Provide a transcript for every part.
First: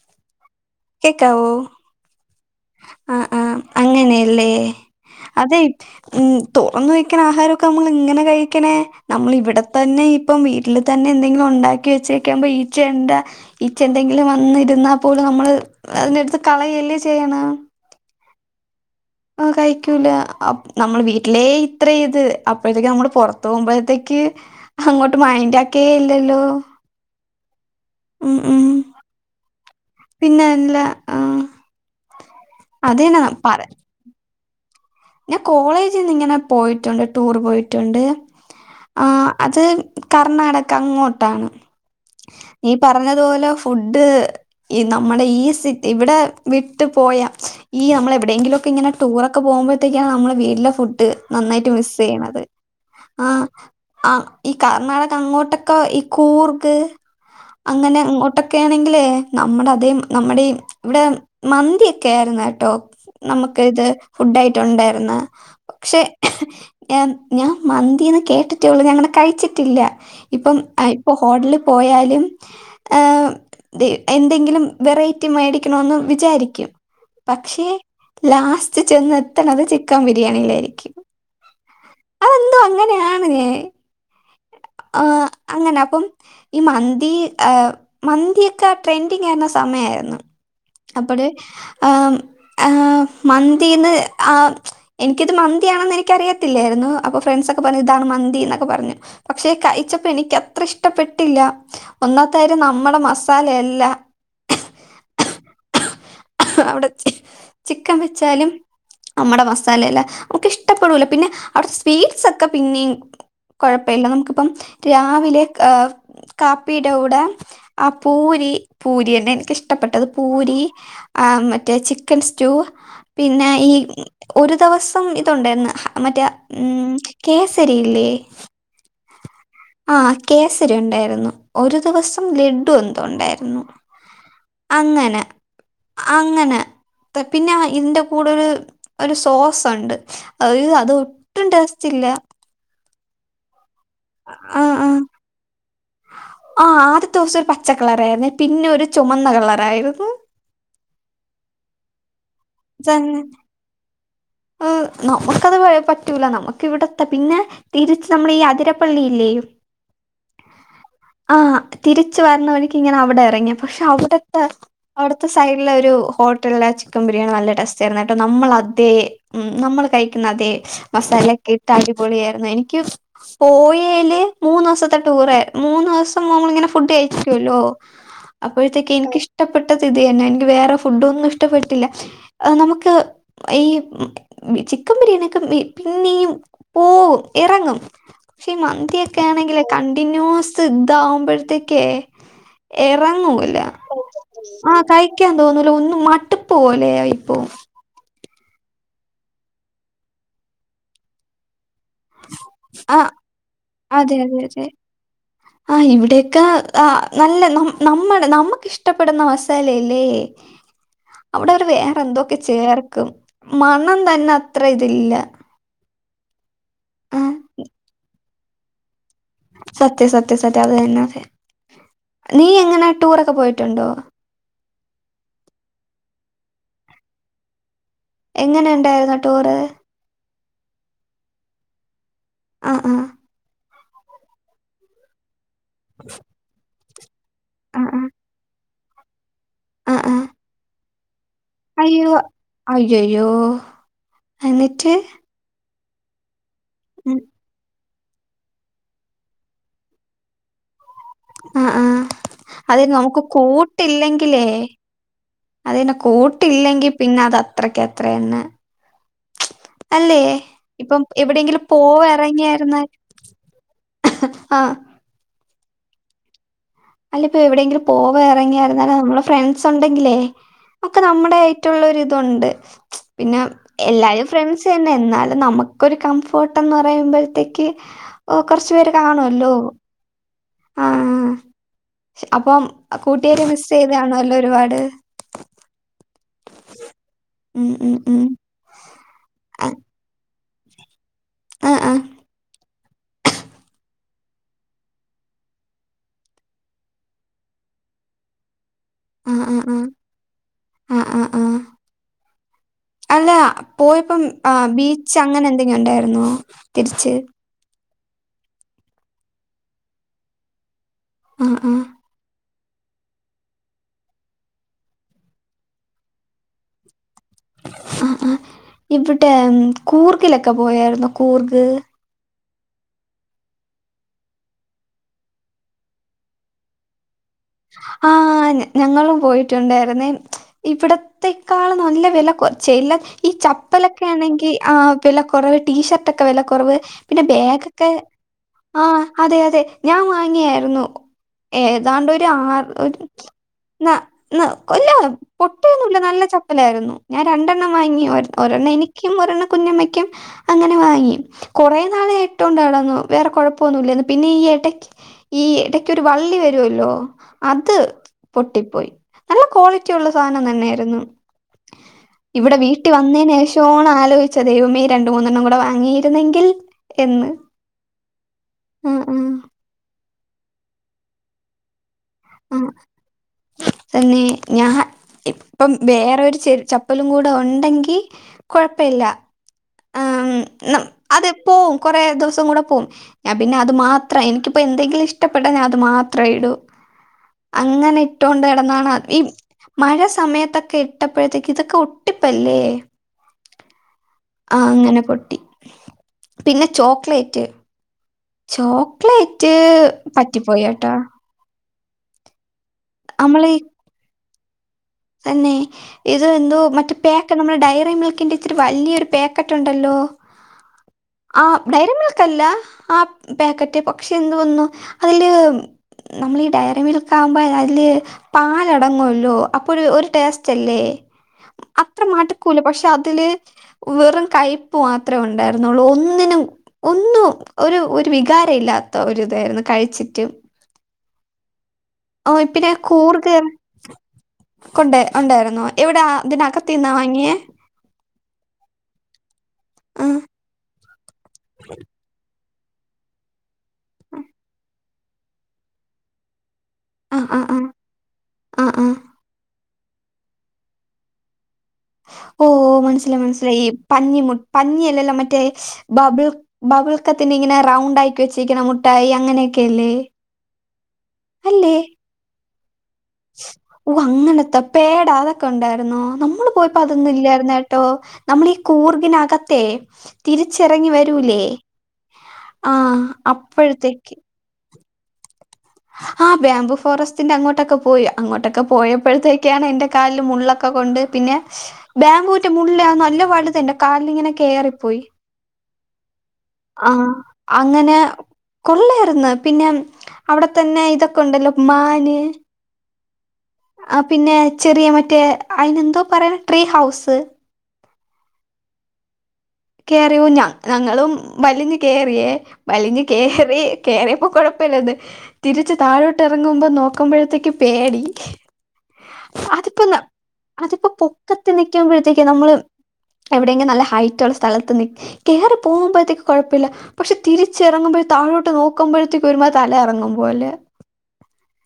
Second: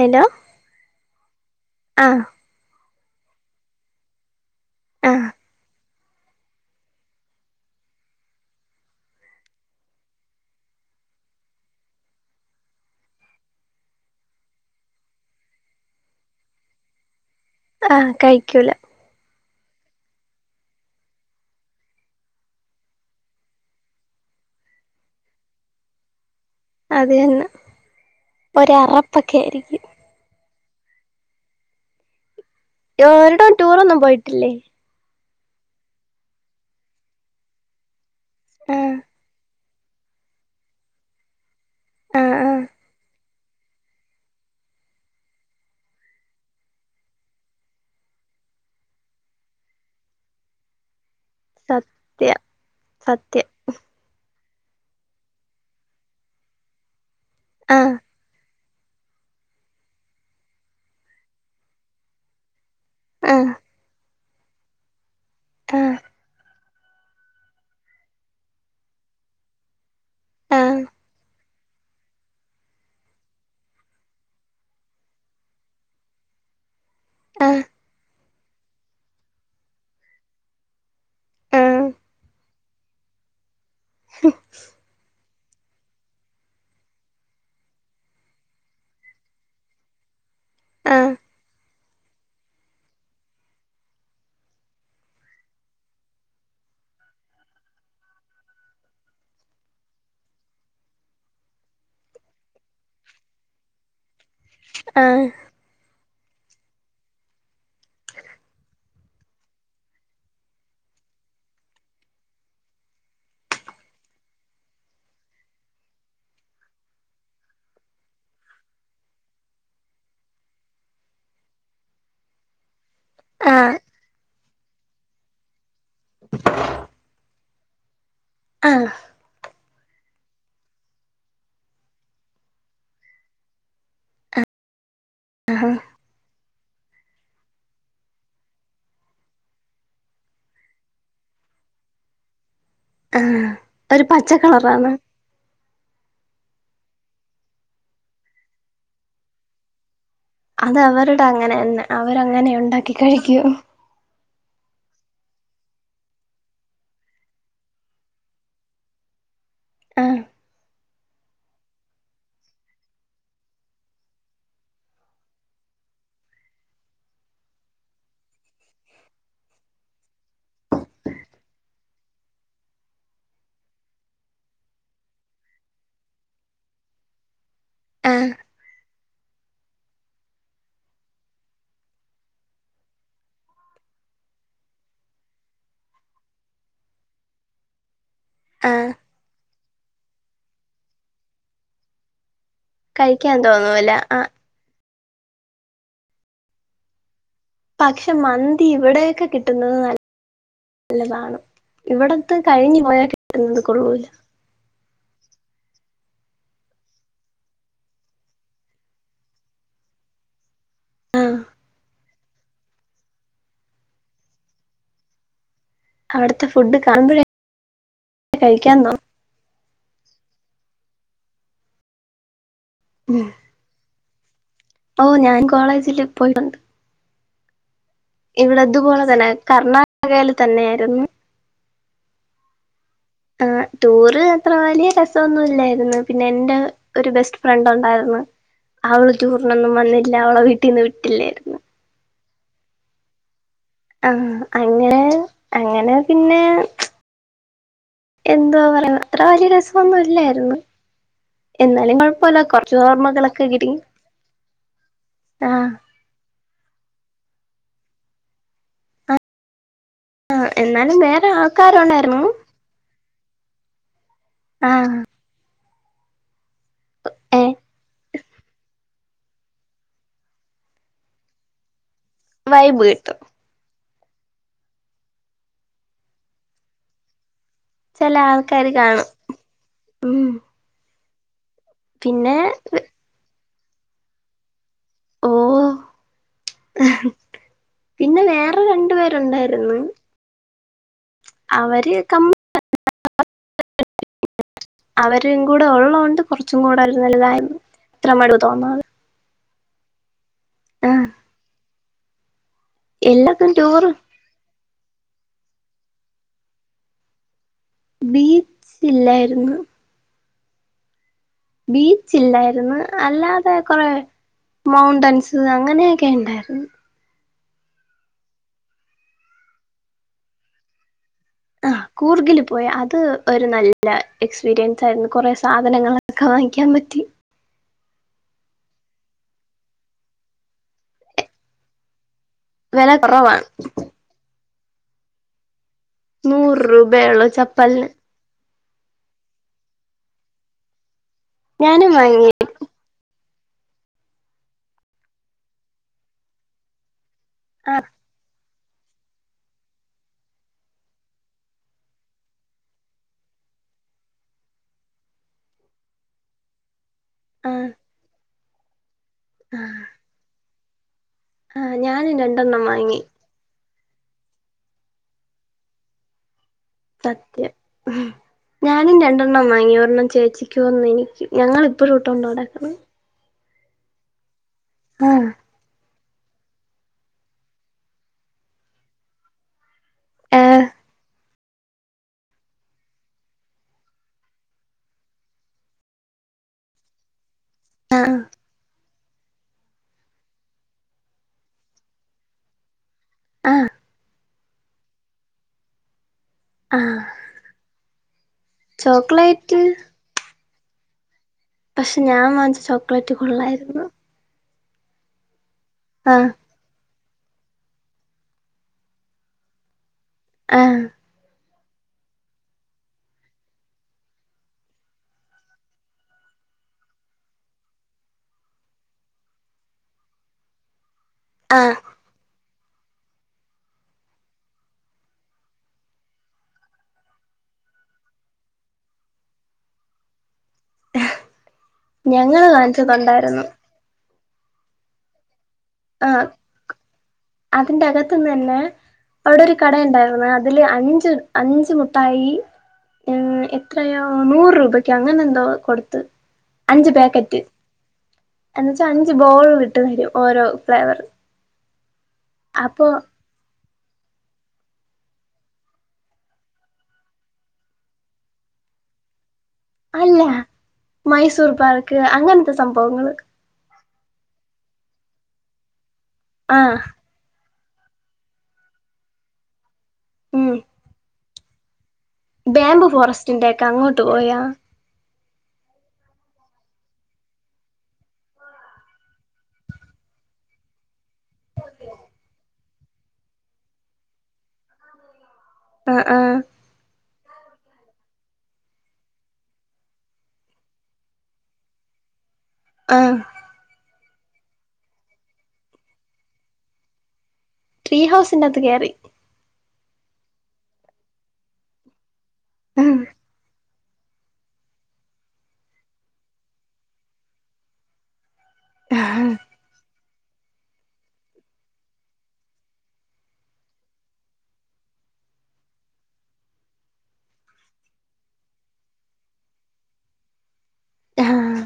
Hello കേക്കാവോ ആഹ് ആഹ് ആഹ് അങ്ങനെയല്ലേ ആഹ് അതെ ഉ തുറന്നു വെക്കണ ആഹാരമൊക്കെ നമ്മൾ ഇങ്ങനെ കഴിക്കണേ നമ്മൾ ഇവിടെ തന്നെ ഇപ്പം വീട്ടിൽ തന്നെ എന്തെങ്കിലും ഉണ്ടാക്കി വെച്ചേക്കുമ്പ ഈച്ച ഈച്ച എന്തെങ്കിലും വന്നിരുന്നാ പോലും നമ്മള് അതിന്റെടുത്ത് കളയല്ലേ ചെയ്യ ആ ആ കഴിക്കൂല ആ കഴിക്കൂല നമ്മൾ വീട്ടിലെ ഇത്ര ഇത് അപ്പോഴത്തേക്ക് നമ്മള് പുറത്ത് പോപുമ്പോഴത്തേക്ക് അങ്ങോട്ട് മൈൻഡാക്കേ ഇല്ലല്ലോ അത് തന്നെ ഉം ഉം ഒര അറപ്പൊക്കെ ആയിരിക്കും പിന്നെല്ല ആഹ് അതന്നെ ഒരെടോം പറ ടൂർ ഒന്നും പോയിട്ട് അല്ലെ ഞാൻ കോളേജിന്ന് ഇങ്ങനെ പോയിട്ടുണ്ട് ടൂർ പോയിട്ടുണ്ട് ആഹ് ആ അത് കർണാടക അങ്ങോട്ടാണ് ആഹ് ആഹ് നീ പറഞ്ഞത്പോലെ ഫുഡ് നമ്മുടെ ഈ സിറ്റി ഇവിടെ വിട്ട് പോയാ ഈ നമ്മള എവിടെയെങ്കിലുമൊക്കെ ഇങ്ങനെ ടൂറൊക്കെ പോകുമ്പോ ത്തേക്കാണ് നമ്മൾ വീട്ടില ഫുഡ് നന്നായിട്ട് മിസ് ചെയ്യണത് സത്യം ആ സത്യം ആ ഈ കർണാടക അങ്ങോട്ടൊക്കെ ഈ കൂർഗ് ആഹ് അങ്ങനെ ഇങ്ങോട്ട് ക്കെ ആണെങ്കിലേ നമ്മുടെ അതേ നമ്മുടെ ഇവിടെ മന്തി ഒക്കെ ആയിരുന്നു കേട്ടോ നമുക്ക് ഇത് ഫുഡായി ട്ടുണ്ടായിരുന്നു ആഹ് പക്ഷെ ഞാൻ ഞാൻ മന്തിന്ന് കേട്ടിട്ടേള്ളൂ ഞാങ്ങനേ കഴിച്ചിട്ടില്ല ഇപ്പം ആഹ് അ ഇപ്പ ഹോട്ടല് പോയാലും ഏ ന്തേ എന്തെങ്കിലും വെറൈറ്റി മേടിക്കണേന്ന് വിചാരിക്കും ആഹ് പക്ഷേ ലാസ്റ്റ് ചെന്ന് എത്തണത് ചിക്കൻ ബിരിയാണിയിലായിരിക്കും ആഹ് എന്തോ അങ്ങനെയാണ് ഞാൻ ആ അങ്ങനെ അപ്പം ഈ മന്തി ഏ മന്തിയൊക്കെ ട്രെൻഡിങ് ആയിരുന്ന സമയായിരുന്നു ആഹ് ആഹ് അപ്പഴ് ആ ആ മന്തിന്ന് ആ എനിക്കിത് മന്തിയാണെന്ന് എനിക്കറിയത്തില്ലായിരുന്നു അപ്പൊ ഫ്രണ്ട്സൊക്കെ പറഞ്ഞു ഇതാണ് മന്തി എന്നൊക്കെ പറഞ്ഞു പക്ഷേ കഴിച്ചപ്പോ എനിക്ക് അത്ര ഇഷ്ടപ്പെട്ടില്ല ഒന്നാത്തയിരം നമ്മുടെ മസാലയല്ല ആ അ അവിടെ ചി ചിക്കൻ വെച്ചാലും നമ്മടെ മസാലയല്ല നമുക്ക് ഇഷ്ടപ്പെടൂല പിന്നെ അവിടെ സ്വീറ്റ്സ് ഒക്കെ പിന്നെയും കുഴപ്പമില്ല നമുക്കിപ്പം രാവിലെ കാപ്പിയുടെ കൂടെ ആ പൂരി പൂരി അല്ലെ എനിക്കിഷ്ടപ്പെട്ടത് പൂരി ആ മറ്റേ ചിക്കൻ സ്റ്റൂ പിന്നെ ഈ ആഹ് ഒരു ദിവസം ഇപ്പം ഇതുണ്ടാഴ്ന്ന് അങ്ങനത്തെ ഉം കേസരി ഇല്ലേ ആ ആഹ് കേസരി ഉണ്ടായിരുന്നു ഒരു ദിവസം ലഡു എന്തും ഉണ്ടായിരുന്നു അങ്ങനെ ആഹ അങ്ങനെ പിന്നെ ഇതിന്റെ കൂടെ ഒരു ഒരു സോസ് ഉണ്ട് അ അത് ഒട്ടും ടേസ്റ്റ് ഇല്ല ആ ഒരു പച്ച കളറാണ് ആ ആദ്യത്തെ ദിവസം ഒരു പച്ചക്കളറായിരുന്നേ പിന്നെ ഒരു ചുമന്ന കളർ ആയിരുന്നു അത് അവരുടെ അങ്ങനെന്നെ അവ അങ്ങനെ ഉണ്ടാക്കി തന്നെ കഴിക്കും നമുക്കത് പറ്റൂല നമുക്ക് ഇവിടെത്ത പിന്നെ തിരിച്ച് നമ്മള ഈ അതിരപ്പള്ളില്ലേ ആഹ് ആ തിരിച്ച് വരണ വഴിക്ക് ഇങ്ങനെ അവിടെ ഇറങ്ങിയ പക്ഷെ അവിടുത്തെ അവിടുത്തെ സൈഡിലെ ഒരു ഹോട്ടലിലെ ചിക്കൻ ബിരിയാണി നല്ല ടേസ്റ്റ ആയിരുന്നു കേട്ടോ നമ്മൾ അതേ ഉം നമ്മൾ കഴിക്കുന്ന അതെ മസാല ഒക്കെ ഇട്ട് അടിപൊളി ആയിരുന്നു എനിക്ക് പോയേല് മൂന്ന് ദിവസത്തെ ടൂറായി മൂന്ന് ദിവസം നമ്മളിങ്ങനെ ഫുഡ് കഴിക്കുവല്ലോ ആഹ് അപ്പഴ്ത്തേക്ക് എനിക്ക് ഇഷ്ടപ്പെട്ടത് ഇത് തന്നെ എനിക്ക് വേറെ ഫുഡൊന്നും ഇഷ്ടപ്പെട്ടില്ല നമുക്ക് ഈ- ചിക്കൻ ബിരിയാണിയക്കെ പിന്നെയും പോവും ഇറങ്ങും പക്ഷെ ഈ ആഹ് മന്തിയക്കെ ആണെങ്കിലെ കണ്ടിന്യൂസ് ഇതാവുമ്പോഴത്തേക്കേ- കഴിക്കാൻ എറങ്ങൂല തോന്നൂല ആഹ് ആഹ് കയ് - ക്കാ തോന്നൂല ഒന്ന് മടുപ്പ് പോലെയാ ഇപ്പോ പക്ഷെ മന്തി ഇവിടെയൊക്കെ കിട്ടുന്നത് നല്ല നല്ലതാണ് ഇവിടത്തെ കഴിഞ്ഞു പോയാ ആഹ് കിട്ടുന്നത് കൊള്ളൂല അതെ അതെ അതെ ആഹ് ഇവിടേക്കെ നല്ല ന നമ്മ നമ്മുക്കിഷ്ടപ്പെടുന്ന മസാലയല്ലേ ആ അവിടെ അവര് വേറെ എന്തോ ചേർക്കും മണം തന്നെ അത്ര ഇതില്ല അവിടു ഫുഡ് കാണുമ്പഴേ ആഹ് കഴിക്കാന്നോ സത്യം സത്യം സത്യം അത് തന്നെ ആ നീ എങ്ങനെ തോന്നും ടൂറൊക്കെ പോയിട്ടുണ്ടോ ഓ ഞാൻ കോളേജില് പോയിട്ടുണ്ട് ഇവിടെ എങ്ങനെ അതുപോലെ ഉണ്ടായിരുന്നു തന്നെ ടൂറ് കർണാടകയില് തന്നെയായിരുന്നു ആഹ് ആഹ് ആഹ് ടൂറ് അത്ര വലിയ രസോന്നുൽ ലായിര്ന്ന് പിന്നെ എന്റെ ഒരു ബെസ് ഫ്രണ്ട് ആഹ് ഒണ്ടായ്ര്ന്ന് അവള് ടൂറിനൊന്നും ആഹ് ആഹ് വന്നില്ല. ആഹ് അവളെ വീട്ടീന്ന് വി ട്ടില്ലേര്ന്നു അയ്യോ അയ്യയ്യോ ആഹ് എന്നിട്ട് അങ്ങനെ അങ്ങനെ പിന്നെ ഉം എന്തോ പറയാ അത്ര വല്യ രസൊന്നും ഇല്ലായ്ര്ന്ന് അഹ് ആഹ് അത് നമുക്ക് ഓർമ്മകളൊക്കെ കിട്ടി കൂട്ടില്ലെങ്കിലേ ആ അതന്നെ കൂട്ടില്ലെങ്കി പിന്നെ അത് അത്രക്ക് അത്രയന്ന് അല്ലേ എന്നാലും ഇപ്പം വേറെ എവിടെയെങ്കിലും പോവാ ആൾക്കാരുണ്ടായിരുന്നു എറങ്ങിയാര്ന്നാല് ആഹ ആഹ് അല്ല ഇപ്പോ ഏ എവിടെയെങ്കിലും പോവ ഇറങ്ങിയായിരുന്നാല നമ്മെ ഫ്രണ്ട്സ് ഉണ്ടെങ്കിലേ ഒക്കെ നമ്മുടെ ആയിട്ടുള്ള ണ്ട് വൈബ് കിട്ടും പിന്നെ എല്ലാവരും ഫ്രണ്ട്സ് തന്നെ എന്നാലും നമുക്കൊരു കംഫോർട്ട് എന്ന് പറയുമ്പോഴത്തേക്ക് ചെല ക്ക് ആൾക്കാര് കൊറച്ചു പേര് കാണും കാണുമല്ലോ ഉം ആഹ പിന്നെ അപ്പം കൂട്ടുകരി മിസ് ചെയ്താണോല്ലോ ഒരുപാട് ഓ ഉം ഉം പിന്നെ ഉം വേറെ രണ്ടു ആഹ് പേരുണ്ടായിരുന്നു അവര് ആഹ് കമ്മ അവരും കൂടെ ഉള്ളതുകൊണ്ട് കുറച്ചും കൂടെ ഒരു നല്ലതായിരുന്നു ഇത്ര മടുവ് തോന്നാത് ഉം ഉം ഉം ആഹ ആഹ് ആഹ അല്ല എല്ലാത്തും ടൂർ പോയപ്പം ബീച്ച് രിച്ച അങ്ങനെ എന്തെങ്കും ഉണ്ടായിുന്നോ തിരിച്ച് ബീച്ച ഇല്ലായിരുന്നു ആ ആ ബീച്ചില്ലായി അല്ലാതെ കൊറെ മൗണ്ടൻസ് അങ്ങനെയൊക്കെ ഉണ്ടായിരുന്നു ആ ആ ഇവിടെ കൂർഗിലൊക്കെ പോയായിരുന്നു കൂർുക ആഹ് കൂർഗില് പോയി അത് ഒരു നല്ല എക്സ്പീരിയൻസ് ആയിരുന്നു കുറ സാധനങ്ങളൊക്കെ വാങ്ങിക്കാൻ പറ്റി ആഹ് ഞങ്ങളും പോയിട്ടുണ്ടായിുന്നേ ഇവിടത്തെേക്കാൾ നല്ല വില വെല ചെയ ഈ കുറവാണ് ചപ്പലൊക്കെ ആണെങ്കിൽ ആ പെലെ കൊറവട്ട ടീഷർട്ട ഒക്കെ വില നൂറ് കുറവ് രൂപയേ പിന്നെ ഉള്ളൂ ചപ്പലിന് ബാഗൊക്കെ ആഹ അതെ അതെ ഞാൻ വാങ്ങിയായിരുന്നു ഞാനും വാങ്ങി ആ ഒരു ന നീ അല്ല പൊട്ടയൊന്നുമല്ല നല്ല ചപ്പലായിരുന്നു ഞാൻ രണ്ടെണ്ണം ആഹ് വാങ്ങി ഒ ഒ ഒരെണ്ണ എനിക്കും ഒരെണ്ണ കുഞ്ഞമ്മയ്ക്കും അങ്ങനെ വാങ്ങി കുറെേ നാളായിട്ടൊണ്ടാടന്നു വേറെ കൊഴപ്പൊന്നുല്ലന്ന് പിന്നെ ഈ ഇടക്ക് ഈ ഇടക്കൊരു വള്ളി വരുവല്ലോ ആഹ് അത് പൊട്ടിപ്പോയി നല്ല ആഹ് ക്വാളിറ്റി ഉള്ള സാധനം തന്നെയായിരുന്നു രുന്നു ആഹ് ഞാനും ഇവിടെ രണ്ടെണ്ണം വാങ്ങി വീട്ടിവന്നേനേഷാണ് അ ആലോയിച്ച ദൈവമെ രണ്ടമൂന്നെണ്ണംകൂടി വാങ്ങിയിരുന്നെങ്കിൽ എന്ന് സത്യം ആ ഞാനും ആ രണ്ടെണ്ണം വാങ്ങിയ ഒരെണ്ണം ചേച്ചി ച്ചിക്കൂന്ന് ഒന്നെനിക്കും ഞങ്ങൾ ആ ഇപ്പഴുട്ടോണ്ടടക്കണ് തന്നെ ഞാൻ ഇപ്പം വേറെരു ചെ ചപ്പലും കൂടെ ഒണ്ടെങ്കി കുഴപ്പില്ല ആഹ് ഏഹ് അം അത് പോവും കൊറെ ദിവസം കൂടെ പോം ഞാൻ പിന്നെ അത് മാത്രം എനിക്കിപ്പോ എന്തെങ്കിലും ഇഷ്ടപ്പെട്ട ഞാൻ അത് മാത്രെഇടൂ അങ്ങനെ ആഹ് ഇട്ടോണ്ട് ഇടന്നാണ് ഈ മഴ സമയത്തൊക്കെ ഇട്ടപ്പോഴത്തേക്ക് ഇതൊക്കെ ഒട്ടിപ്പല്ലേ ആഹ് ആ അങ്ങനെ പൊട്ടി പിന്നെ ആഹ് ചോക്ലേറ്റ് ചോക്ലേറ്റ് പ പറ്റിപോയട്ടാ പക്ഷെ ഞാൻ വാച്ച ചോക്ലേറ്റ് കൊള്ളായിരുന്നു തന്നെ ഇത് ആഹ് എന്തോ മറ്റെ പാക്ക് നമ്മുടെ ഡയറി മിൽക്കിൻ്റെ ഇച്ചിരി വലിയൊരു പാക്കറ്റ് ഒണ്ടല്ലോ ആഹ് ആ ഡയറി മിൽക്കല്ല ആ പാക്കറ്റ് പക്ഷെ എന്ത് വന്നു അതില് നമ്മളീ ഡയറി മിൽക്കാവുമ്പോ അയില് പാലടങ്ങുല്ലോ അപ്പൊരു ഒരു ടേസ്റ്റല്ലേ ആഹ് അത്ര മടുക്കൂല പക്ഷെ അതില് വെറും കയിപ്പ്മാത്രെ ഒണ്ടായിരുന്നുള്ളൂ ഒന്നിനും ഒന്നും ഒരു ഒരു വികാരം ഇല്ലാത്ത ഒരിതായിരുന്നു കഴിച്ചിട്ട് ഓ ഞങ്ങള് കാണിച്ചതൊണ്ടായിരുന്നു കൊണ്ട ഒണ്ടായിരുന്നൊ ആ അതിന്റെ അകത്തുന്ന് തന്നെ അവിടെ ഒരു കട ആ ഉണ്ടായിരുന്നു അതില് അഞ്ച് ച് [unintelligible] അഞ്ച് മുട്ടായി ഏഹ് എത്രയോ നൂറ് രൂപക്ക് അങ്ങനെന്തോ കൊടുത്ത് അഞ്ച് ആ ആ പാക്കറ്റ് ആ ആ എന്നച്ചാ ആ അഞ്ച്ബോളി- ട്ട് ഓരോഫ്ലേവർ ഓ മനസില മനസിലയി പഞ്ഞിമ പഞ്ഞിയല്ലല്ലോ മറ്റേബബിൾക്കത്തിന്റെ ഇങ്ങനെ റൗണ്ട ആക്കി വെച്ചിരിക്കണ മുട്ടായി അങ്ങനെ അല്ല മൈസൂർ അല്ലേ പാക്ക് അങ്ങനെ [inaudible] അപ്പങ്ങൾ ഓ അങ്ങനത്തെ പേടാ അതൊക്കെ ഉണ്ടായിരുന്നോ നമ്മള് ആഹ് പോയപ്പോ അതൊന്നുല്ലായിരുന്ന നമ്മളീ കൂർഗിനകത്തെ തിരിച്ചിറങ്ങി വരൂലേ [inaudible] ആ ബാങ്ക് ഫോറസ്റ്റിന്റെ ഒക്കെ അങ്ങോട്ട് അപ്പോഴത്തേക്ക് പോയാ ആ ബാബു ഫോറസ്റ്റിന്റെ അങ്ങോട്ടൊക്കെ പോയി അങ്ങോട്ടൊക്കെ പോയപ്പോഴത്തേക്കാണ് എന്റെ കാലിൽ മുള്ളൊക്കെ കൊണ്ട് പിന്നെ ബാബുവിന്റെ മുള്ള്നല്ല വലുതല്ലേ കാലിലിങ്ങനെ കെറിപ്പോയി ആ അ ആഹ അങ്ങനെ കൊള്ളായിരുന്നു ന്നു പിന്നെ അവിടെ തന്നെ ഇതൊക്കെ ഉണ്ടല്ലോ മാന് ആഹ ആ പിന്നെ ചെറിയ മറ്റേ അയിനെന്തോ പറയാന ട്രീ ഹൗസ് ട്രീ ഹൗസിന്റെത്ത് കയറി കേയറിയു ഞങ്ങളും വലിഞ് കേയറിയേ വലിഞ് കേയറി കേയറിയപ്പോ കൊഴപ്പമില്ലായിരുന്നു തിരിച്ച് താഴോട്ട് ഇറങ്ങുമ്പോ നോക്കുമ്പോഴത്തേക്ക് പേടി അതിപ്പോന്ന- അതിപ്പോ പൊക്കത്ത് നിൽക്കുമ്പോഴത്തേക്ക നമ്മള് എവിടെയെങ്കിലും നല്ല ഹൈറ്റ് ഉള്ള സ്ഥലത്ത് നി കേയറി പോകുമ്പോഴത്തേക്ക് കുഴപ്പമില്ല പക്ഷെ തിരിച്ച ഇറങ്ങുമ്പോഴ താഴോട്ട് നോക്കുമ്പോഴത്തേക്ക് ഒരുമാരി തല കറങ്ങുമ്പോലെ ആഹ്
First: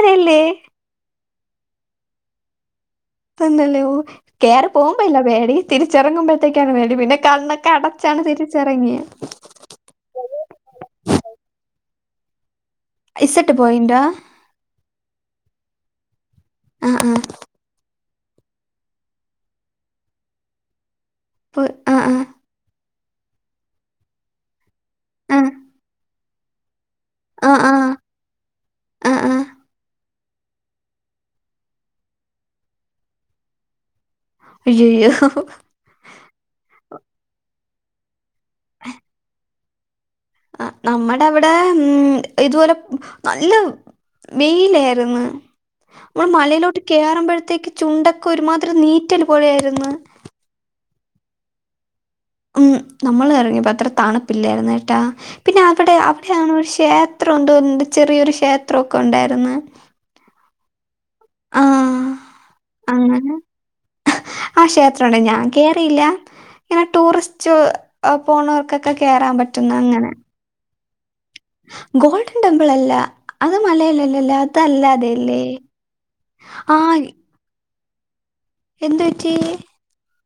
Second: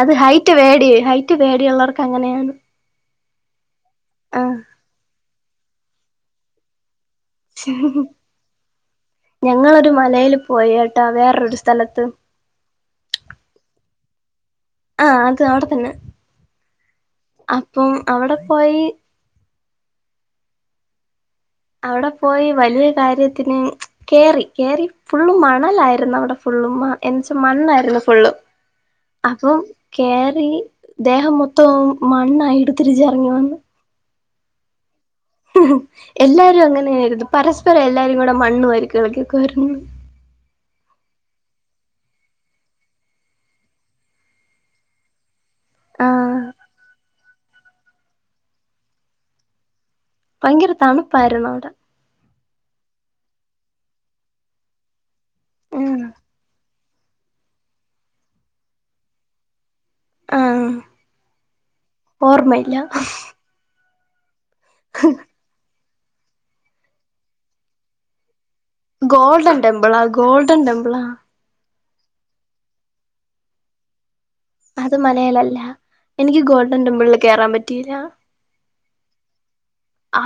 അത് ഹൈറ്റ് പേടി ഹൈ റ്റ് പേടിയുള്ളവർക്ക് അങ്ങനെയാണ് തന്നല്ലേ കേയറി ആഹ് പോവുമ്പോയില്ല പേടി തിരിച്ചറുമ്പോഴത്തേക്കാണ് പേടി പിന്നെ കണ്ണൊക്കെ അടച്ചാണ് തിരിച്ചിറങ്ങിയെ [inaudible] ഞങ്ങളൊരു മലയിൽ പോയേട്ടാ വേറരു സ്ഥലത്ത് ഇസട്ട് പോയിന്റ ആഹ അത് അവിടെ തന്നെ ആഹ് ആഹ് അപ്പൊ അവിടെ പോയി ആഹ് അവിടെ ആഹ് പോയി വലിയ കാര്യത്തിന് കേറി കേറി ഫുള്ള് ആ മണലായിരുന്നു അവിടെ ഫുള്ളും എന്നച്ചാ ആ ആ മണ്ണായിരുന്നു ഫുള്ളും ആ ആ അപ്പം കേറി ദേഹം മൊത്തം മണ്ണായിട്ട് തിരിച്ച്ഇറങ്ങ്യാണ്ട്. അയ്യയ്യോ എല്ലാരും അങ്ങനേയ്ര്ന്ന് പരസ് എല്ലാരുംകൂടെ മണ്ണ് വാരി കളിക്ക്യക്കാർന്ന് ആ നമ്മടെ ഇവിടെ ഉ ഇതുപോലെ നല്ല വെയിലായിരുന്നു ആ നമ്മൾ മലയിലോട്ട് കേയറുമ്പോഴത്തേക്ക് ചുണ്ടൊക്കെ ഒരുമാതിരി ഒരു നീറ്റല് പോലെ ആയിര്ന്ന് ഭയങ്കര തണുപ്പായ്രുന്ന് ഇവ്ടെ ഉം നമ്മൾ എറങ്ങിയപ്പോ അത്ര തണുപ്പില്ലായിരുന്ന് കെട്ടാ പിന്നെ അവിടെ അവിടെയാണ് ഒരുശ് ക്ഷേത്രം ഉണ്ട്ണ്ട് ചെറിയൊരു ക്ഷേത്രോക്കെ ഉണ്ടായ്ര്ന്നു ആ ഓർമ്മയില്ല ആ ആ ക്ഷേത്രണ്ട് ഞാൻ കേ ഇല്ല്യ ഇങ്ങനെ ടൂറിസ്റ്റ് പോണവർക്കൊക്കെ കേറാൻ ഗോൾഡൻ പറ്റുന്ന ടെമ്പിളാ അങ്ങനെ ഗോൾഡൻ ടെമ്പിളാ ഗോൾഡൻ ടെമ്പിൾ അല്ല അത് മലയിലല്ലല്ല അത് മനയിലല്ല എനിക്ക് ഗോൾഡൻ ടെമ്പിള കയറാൻ പറ്റും റ്റില്ല എന്ത്‌ പറ്റി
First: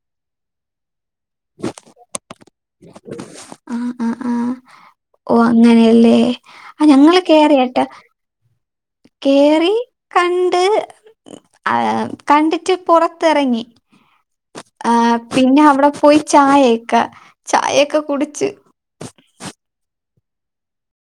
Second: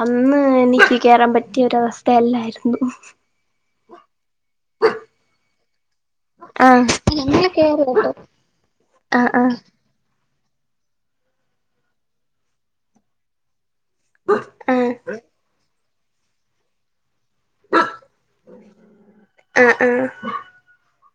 അന്ന് എനിക്ക് കയറാൻ പറ്റിയ ഒരവസ്ഥയല്ലായിരുന്നു അങ്ങനെ ല്ലേ ആഹ് ആ ഞങ്ങള് കേറി കേറിയട്ടാ കേട്ടോ ആഹ് ആഹ് കേറി കണ്ട് ആ കണ്ടിട്ട് പൊറത്തെറങ്ങി ആഹ് ആ പിന്നെ അവിടെ പോയി ചായയേക്ക ചായൊക്കെ കുടിച്ച് ആഹ് ആഹ്